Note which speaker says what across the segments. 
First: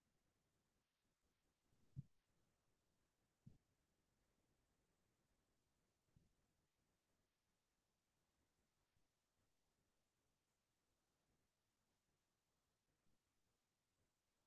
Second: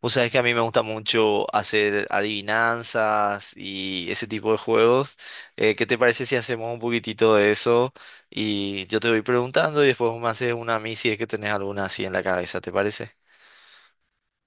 Speaker 1: Vos sabés que a mí me gusta mucho hacer adivinanzas y ese tipo de juegos. ¿Qué te parece si hacemos un poquitito de eso? Y yo te voy preguntando y después vos me haces una a mí si es que tenés alguna así en la cabeza, ¿te parece?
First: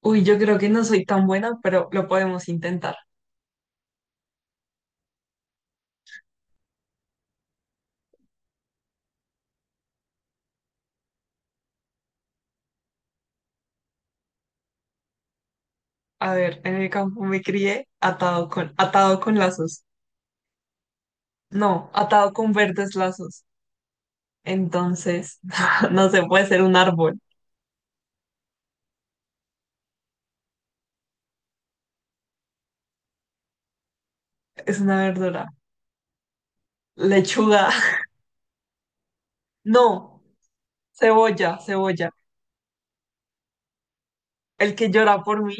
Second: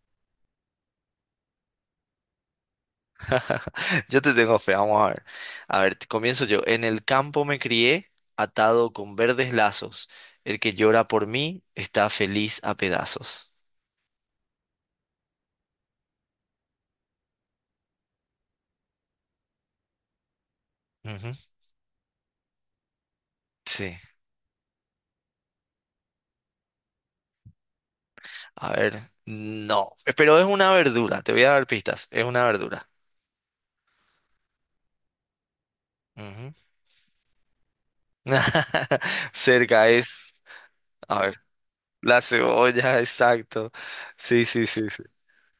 Speaker 2: Uy, yo creo que no soy tan buena, pero lo podemos intentar.
Speaker 1: Yo te tengo fe, vamos a ver. A ver, comienzo yo. En el campo me crié, atado con verdes lazos. El que llora por mí está feliz a pedazos.
Speaker 2: A ver, en el campo me crié atado con lazos.
Speaker 1: Ujú.
Speaker 2: No, atado con verdes lazos.
Speaker 1: Sí.
Speaker 2: Entonces, no se puede ser un árbol.
Speaker 1: A ver, no. Pero es una verdura, te voy a dar pistas. Es una verdura.
Speaker 2: Es una verdura.
Speaker 1: Ujú.
Speaker 2: Lechuga.
Speaker 1: Cerca
Speaker 2: No,
Speaker 1: es, a ver,
Speaker 2: cebolla.
Speaker 1: la cebolla, exacto. Sí, sí,
Speaker 2: El
Speaker 1: sí,
Speaker 2: que
Speaker 1: sí.
Speaker 2: llora por mí.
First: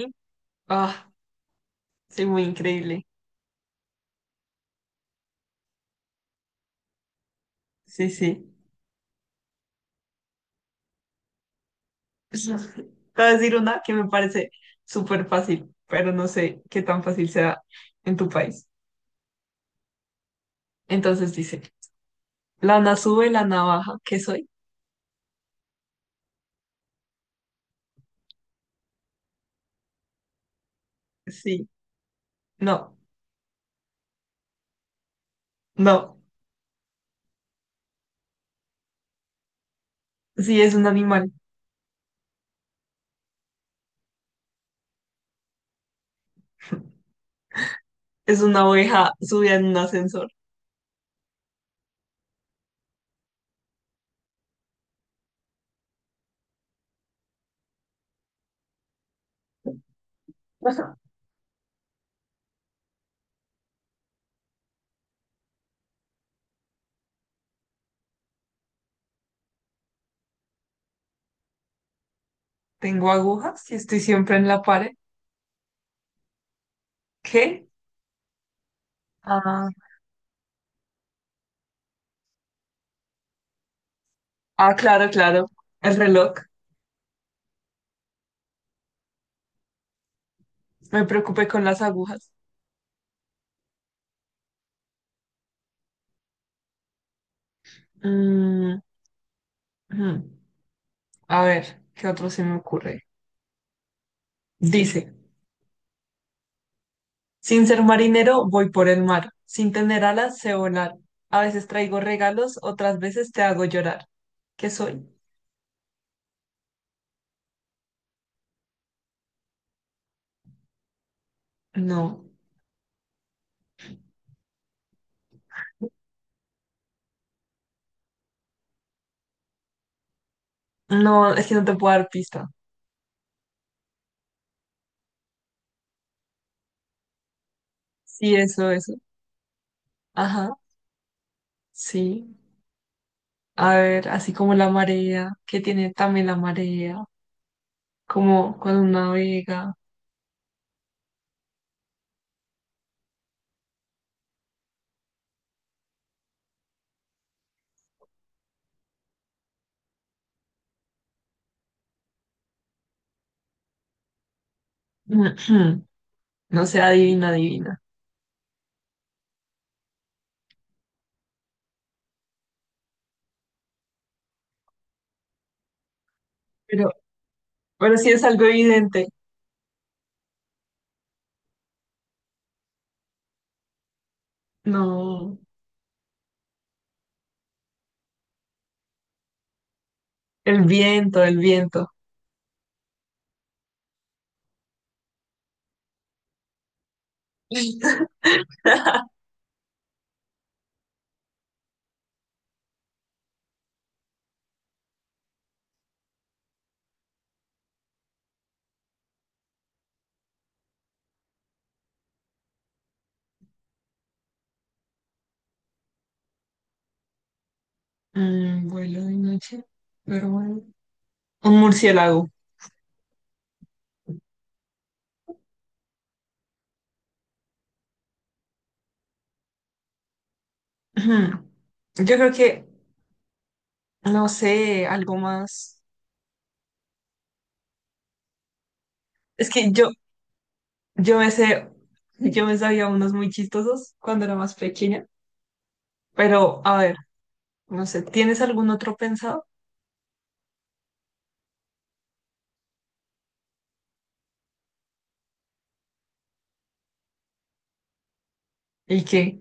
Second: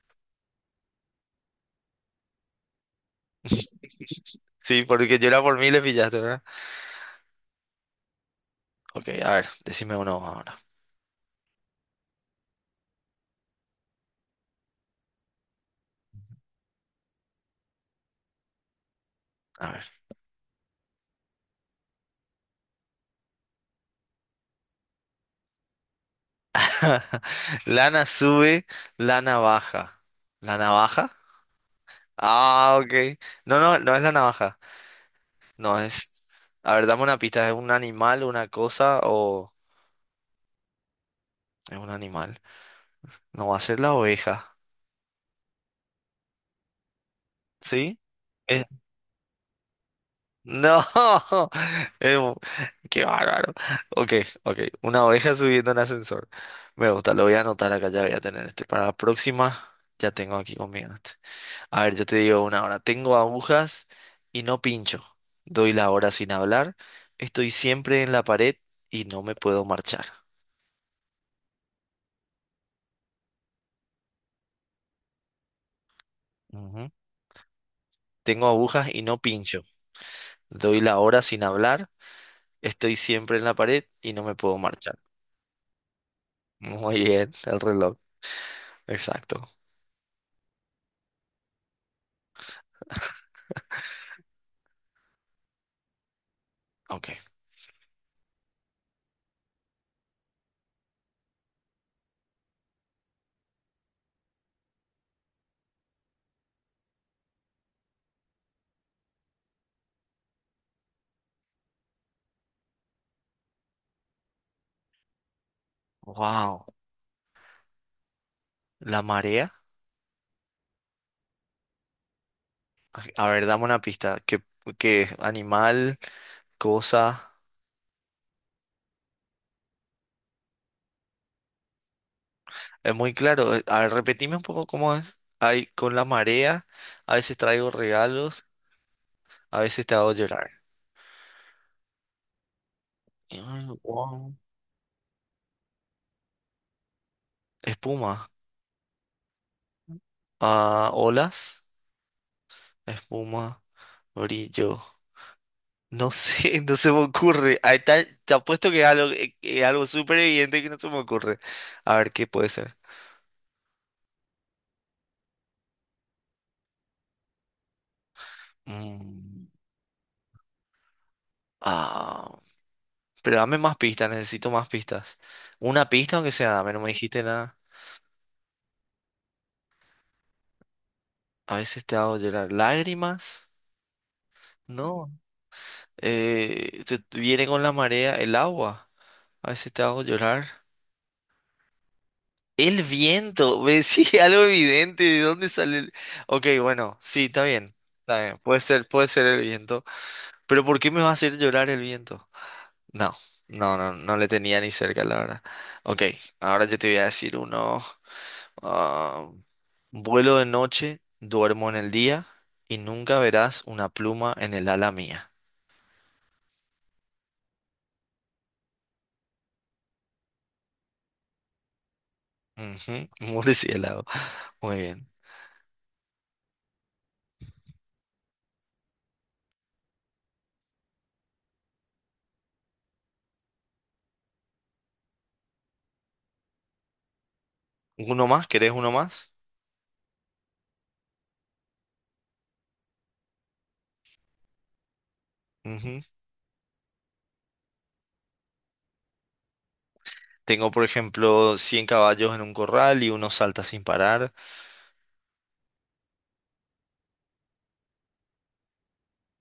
Speaker 2: Ah, soy muy increíble.
Speaker 1: Sí, porque yo era por mí le pillaste, ¿verdad?
Speaker 2: Sí, sí.
Speaker 1: Ok, a ver, decime uno ahora.
Speaker 2: Te voy a decir una que me parece súper fácil, pero no sé qué tan fácil sea en tu país.
Speaker 1: A ver.
Speaker 2: Entonces dice. La Nasú de la navaja, ¿qué soy?
Speaker 1: Lana sube, lana baja. ¿La navaja?
Speaker 2: Sí,
Speaker 1: Ah, ok.
Speaker 2: no,
Speaker 1: No, no, no es la navaja. No es.
Speaker 2: no,
Speaker 1: A ver, dame una pista. ¿Es un animal, una cosa o
Speaker 2: sí es un animal,
Speaker 1: es un animal? No va a ser la oveja. ¿Sí?
Speaker 2: es una oveja subida en un ascensor.
Speaker 1: No, es un, qué bárbaro. Ok, ok. Una oveja subiendo en ascensor. Me gusta, lo voy a anotar acá, ya voy a tener este. Para la próxima, ya tengo aquí conmigo
Speaker 2: Ajá.
Speaker 1: este. A ver, yo te digo una hora. Tengo agujas y no pincho. Doy la hora sin hablar. Estoy siempre en la pared y no me puedo marchar.
Speaker 2: Tengo agujas y estoy siempre en la pared.
Speaker 1: Ujú.
Speaker 2: ¿Qué?
Speaker 1: Tengo agujas y no pincho.
Speaker 2: Ah,
Speaker 1: Doy la hora sin hablar. Estoy siempre en la pared y no me puedo
Speaker 2: ah,
Speaker 1: marchar.
Speaker 2: claro, claro, el reloj.
Speaker 1: Muy bien, el reloj. Exacto.
Speaker 2: Me preocupé con las agujas.
Speaker 1: Ok.
Speaker 2: Mm, mm. A ver, ¿qué otro se me ocurre? Dice, sin ser marinero voy por el mar, sin tener alas sé volar. A veces traigo regalos, otras veces te hago llorar. ¿Qué soy?
Speaker 1: Wow. La marea.
Speaker 2: No.
Speaker 1: A ver, dame una pista. ¿Qué animal, cosa?
Speaker 2: No, es que no te puedo dar pista.
Speaker 1: Es muy claro. A ver, repetime un poco cómo es. Hay con la marea, a veces traigo
Speaker 2: Sí,
Speaker 1: regalos,
Speaker 2: eso, eso.
Speaker 1: a veces te hago llorar.
Speaker 2: Ajá, sí.
Speaker 1: Ay,
Speaker 2: A ver, así
Speaker 1: wow.
Speaker 2: como la marea, que tiene también la marea,
Speaker 1: Espuma.
Speaker 2: como cuando navega.
Speaker 1: Ah, olas. Espuma. Brillo. No sé, no se me ocurre. Ahí está, te apuesto que es algo súper evidente que no se me ocurre. A ver, ¿qué puede ser?
Speaker 2: No sé, adivina, adivina.
Speaker 1: Mm, ah, Pero dame más pistas, necesito más pistas. Una pista, aunque sea, dame, no me
Speaker 2: Pero,
Speaker 1: dijiste nada.
Speaker 2: pero sí es algo evidente.
Speaker 1: A veces te hago llorar. ¿Lágrimas? No.
Speaker 2: No,
Speaker 1: Te viene con la marea el agua. A veces te hago llorar.
Speaker 2: el viento, el viento.
Speaker 1: El viento. Ve Sí, algo evidente. ¿De dónde sale el...? Ok, bueno, sí, está bien. Está bien. Puede ser el viento. Pero ¿por qué me va a hacer llorar el viento? No, no, no, no le tenía ni cerca, la verdad. Ok, ahora yo te voy a decir uno. Ah, vuelo de noche, duermo en el día y nunca verás una pluma en el ala mía.
Speaker 2: Mm, vuelo de noche, pero bueno. Un murciélago.
Speaker 1: Ujú, murciélago. Muy bien.
Speaker 2: Ujú. Yo creo que, no sé, algo más.
Speaker 1: ¿Uno más? ¿Querés uno más?
Speaker 2: Es que yo me sé, yo me sabía unos muy chistosos cuando era más pequeña,
Speaker 1: Ujú.
Speaker 2: pero a ver, no sé, ¿tienes algún otro pensado?
Speaker 1: Tengo, por ejemplo, 100 caballos en un corral y uno salta sin parar.
Speaker 2: ¿Y qué?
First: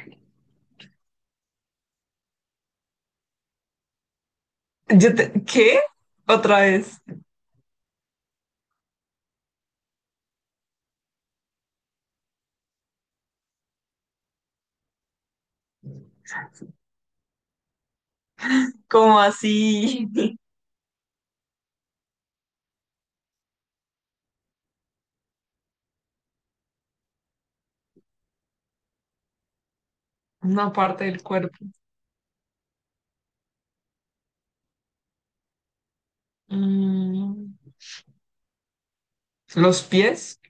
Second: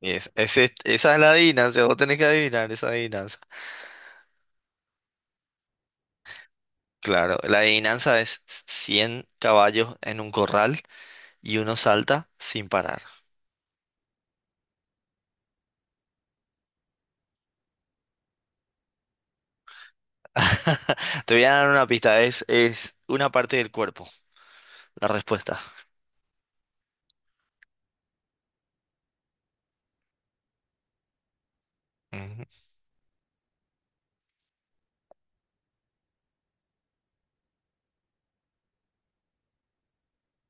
Speaker 1: Y esa es la adivinanza, vos tenés que adivinar esa adivinanza.
Speaker 2: Yo te- ¿qué? Otra vez,
Speaker 1: Claro, la adivinanza es 100 caballos en un corral y uno salta sin parar.
Speaker 2: como así
Speaker 1: Te voy a dar una pista, es una parte del cuerpo. La respuesta.
Speaker 2: una parte del cuerpo.
Speaker 1: Ujú.
Speaker 2: Mm, ¿los pies?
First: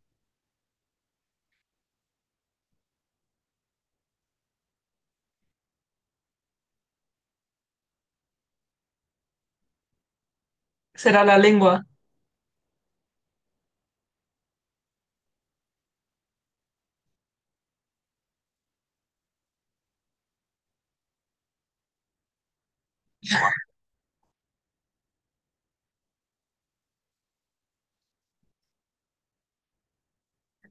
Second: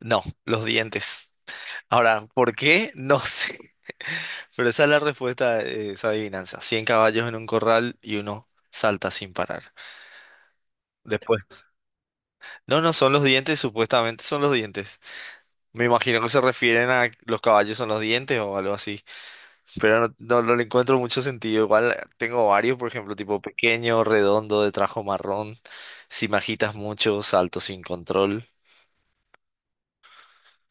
Speaker 1: No, los dientes. Ahora, ¿por qué? No sé. Pero esa es la respuesta de esa adivinanza. 100 caballos en un corral y uno salta sin parar.
Speaker 2: Será la
Speaker 1: Después.
Speaker 2: lengua.
Speaker 1: No, no, son los dientes, supuestamente son los dientes. Me imagino que se refieren a los caballos son los dientes o algo así. Pero no, no, no le encuentro mucho sentido. Igual tengo varios, por ejemplo, tipo pequeño, redondo, de trajo marrón. Si me agitas mucho, salto sin control.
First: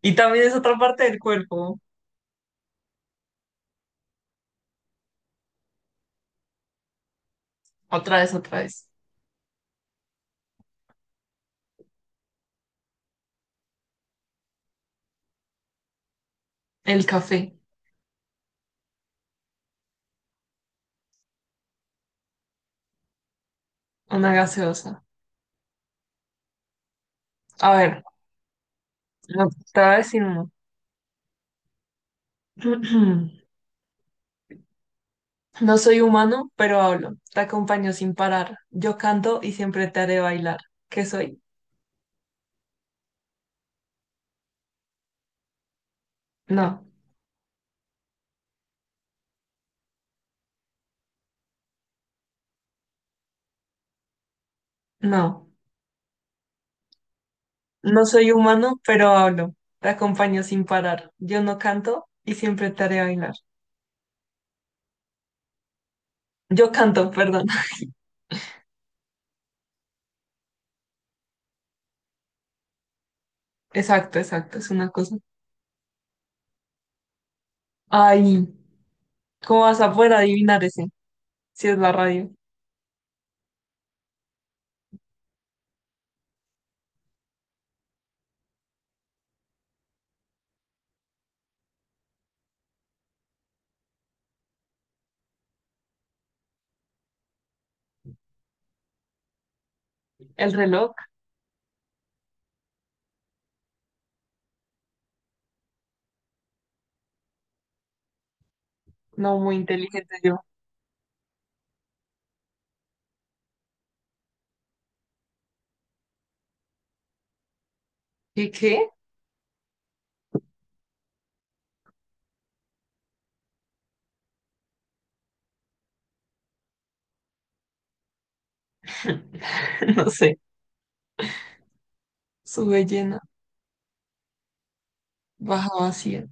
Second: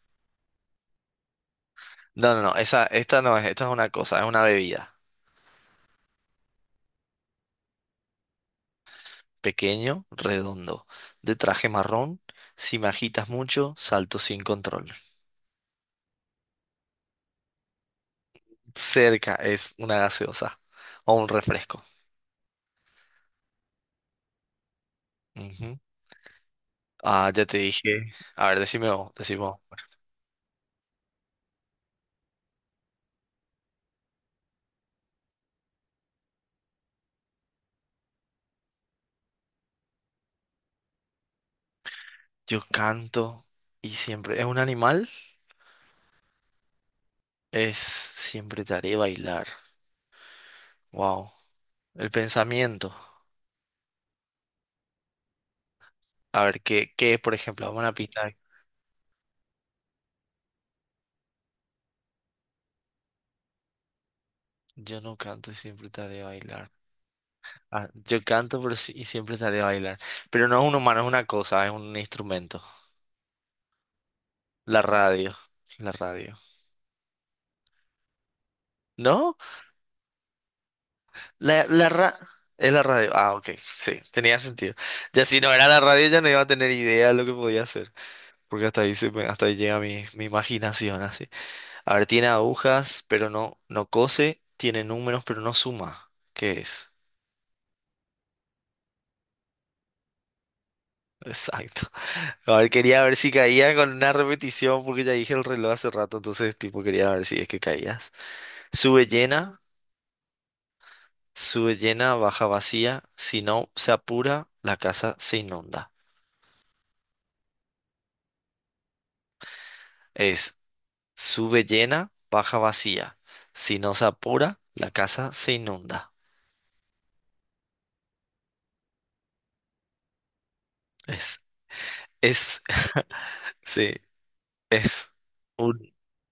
Speaker 2: Y también es otra parte del cuerpo.
Speaker 1: No, no, no, esta no es, esta es una cosa, es una bebida.
Speaker 2: Otra vez, otra vez.
Speaker 1: Pequeño, redondo, de traje marrón. Si me agitas mucho, salto sin control.
Speaker 2: El café,
Speaker 1: Cerca es una gaseosa o un refresco.
Speaker 2: una gaseosa.
Speaker 1: Ujú. Ah, ya te
Speaker 2: A ver,
Speaker 1: dije. A ver, decime vos, decime
Speaker 2: no,
Speaker 1: vos.
Speaker 2: te voy a decir uno. No soy humano, pero hablo. Te acompaño sin parar. Yo canto y siempre te haré bailar. ¿Qué soy?
Speaker 1: Yo canto y siempre. ¿Es un animal?
Speaker 2: No,
Speaker 1: Es siempre te haré bailar. Wow. El pensamiento.
Speaker 2: no.
Speaker 1: A ver, ¿qué es, por ejemplo? Vamos a
Speaker 2: No soy
Speaker 1: pintar.
Speaker 2: humano, pero hablo. Te acompaño sin parar. Yo no canto y siempre te haré bailar.
Speaker 1: Yo no canto y siempre te haré bailar.
Speaker 2: Yo canto, perdón.
Speaker 1: Ah, yo canto pero y siempre te haré bailar. Pero no es un humano, es una cosa, es un instrumento.
Speaker 2: Exacto, exacto, es
Speaker 1: La
Speaker 2: una cosa.
Speaker 1: radio, la radio.
Speaker 2: Ay,
Speaker 1: ¿No?
Speaker 2: ¿cómo vas a poder adivinar ese?
Speaker 1: La,
Speaker 2: Si es
Speaker 1: la
Speaker 2: la
Speaker 1: ra-
Speaker 2: radio.
Speaker 1: Es la radio. Ah, ok, sí, tenía sentido. Ya si no era la radio ya no iba a tener idea de lo que podía hacer. Porque hasta ahí, hasta ahí llega mi imaginación, así. A ver, tiene agujas, pero no, no cose. Tiene números, pero no suma. ¿Qué es?
Speaker 2: El reloj,
Speaker 1: Exacto. A ver, quería ver si caía con una repetición, porque ya dije el reloj hace rato, entonces, tipo, quería ver si es que caías. Sube
Speaker 2: no muy
Speaker 1: llena.
Speaker 2: inteligente yo.
Speaker 1: Sube llena, baja vacía, si no se apura, la casa se inunda.
Speaker 2: ¿Y qué?
Speaker 1: Es sube llena, baja vacía, si no se apura, la casa se inunda.
Speaker 2: No sé.
Speaker 1: Es, es,
Speaker 2: Sube llena,
Speaker 1: sí, es
Speaker 2: baja
Speaker 1: un...
Speaker 2: vacía.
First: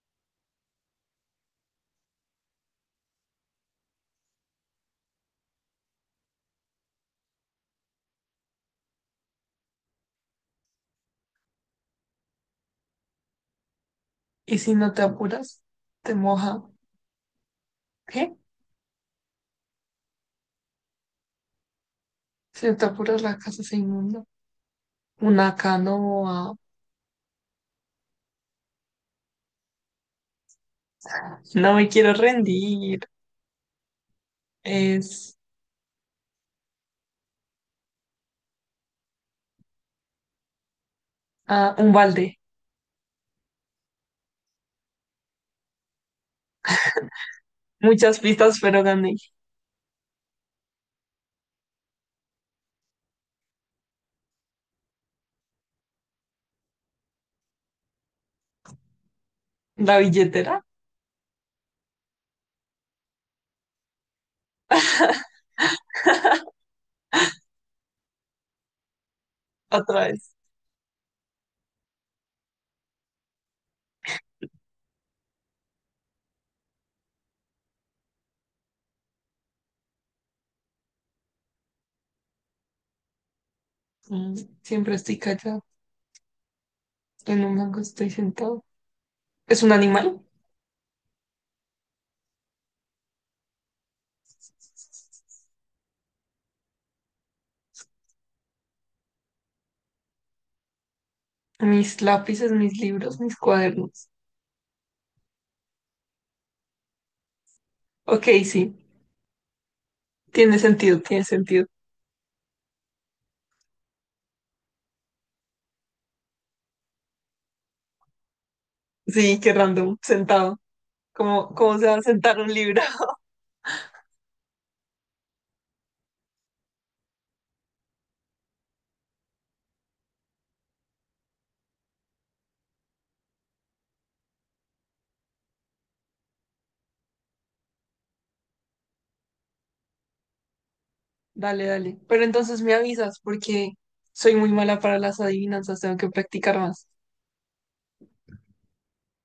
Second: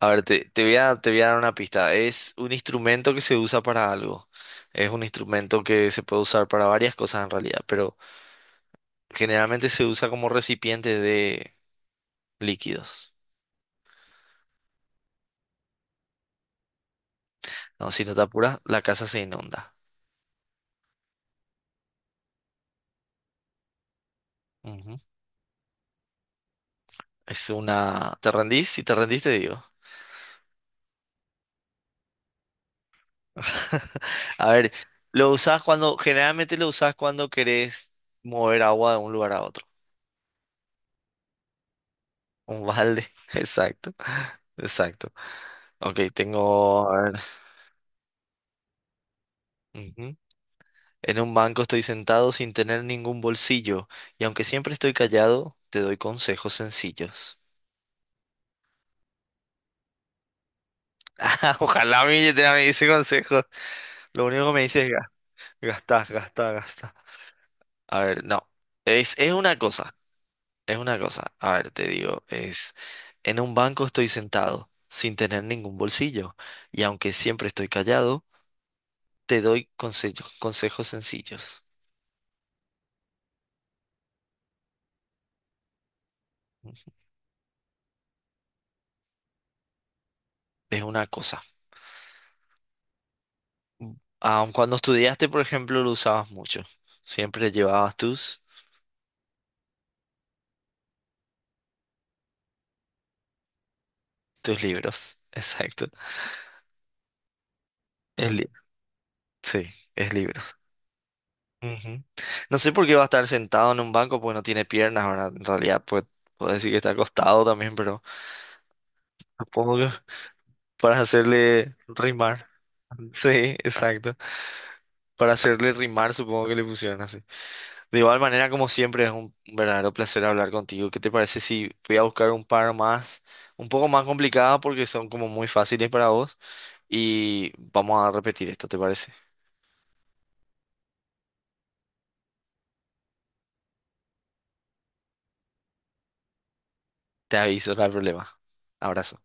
Speaker 1: A ver, te voy a dar una pista. Es un instrumento que se usa para algo. Es un instrumento que se puede usar para varias cosas en realidad, pero generalmente se usa como recipiente de líquidos.
Speaker 2: Y si no te apuras, te moja.
Speaker 1: No, si no te
Speaker 2: ¿Qué?
Speaker 1: apuras, la casa se inunda.
Speaker 2: Si te apuras, la casa se inunda.
Speaker 1: Ujú.
Speaker 2: Una canoa.
Speaker 1: Es una... ¿Te rendís? Si te rendís, te digo.
Speaker 2: No me quiero rendir.
Speaker 1: A ver, lo
Speaker 2: Es
Speaker 1: usás cuando... Generalmente lo usás cuando querés mover agua de un lugar a otro.
Speaker 2: un balde.
Speaker 1: Un balde. Exacto. Exacto. Ok, tengo... a ver,
Speaker 2: Muchas pistas, pero gané.
Speaker 1: ujú. En un banco estoy sentado sin tener ningún bolsillo. Y aunque siempre estoy callado, te doy consejos sencillos.
Speaker 2: La billetera,
Speaker 1: Ojalá mi billetera me dice consejos. Lo único que me dice es gastar, gastar, gastar. A ver, no. Es una cosa.
Speaker 2: otra vez.
Speaker 1: Es una cosa, a ver, te digo, en un banco estoy sentado, sin tener ningún bolsillo, y aunque siempre estoy callado, te doy consejos, consejos sencillos.
Speaker 2: Mm, siempre estoy callado. En un banco estoy sentado. ¿Es un animal?
Speaker 1: Es una cosa. Aun cuando estudiaste, por ejemplo, lo usabas mucho. Siempre llevabas tus,
Speaker 2: Mis lápices, mis libros, mis cuadernos.
Speaker 1: tus libros. Exacto.
Speaker 2: Ok,
Speaker 1: Es li-
Speaker 2: sí.
Speaker 1: sí, es libros.
Speaker 2: Tiene sentido, tiene sentido.
Speaker 1: Ujú. No sé por qué va a estar sentado en un banco porque no tiene piernas, ¿verdad? En realidad, pues, puedo decir que está acostado también, pero
Speaker 2: Sí, qué
Speaker 1: supongo que
Speaker 2: random. Sentado.
Speaker 1: para
Speaker 2: ¿Cómo,
Speaker 1: hacerle
Speaker 2: cómo se va a sentar
Speaker 1: rimar.
Speaker 2: un libro?
Speaker 1: Sí, exacto. Para hacerle rimar, supongo que le pusieron así. De igual manera, como siempre, es un verdadero placer hablar contigo. ¿Qué te parece si voy a buscar un par más, un poco más complicadas porque son como muy fáciles para vos? Y vamos a repetir esto, ¿te parece?
Speaker 2: Dale, dale. Pero entonces me avisas porque soy muy mala para las adivinanzas, tengo que practicar más.
Speaker 1: Te aviso, no hay problema. Abrazo.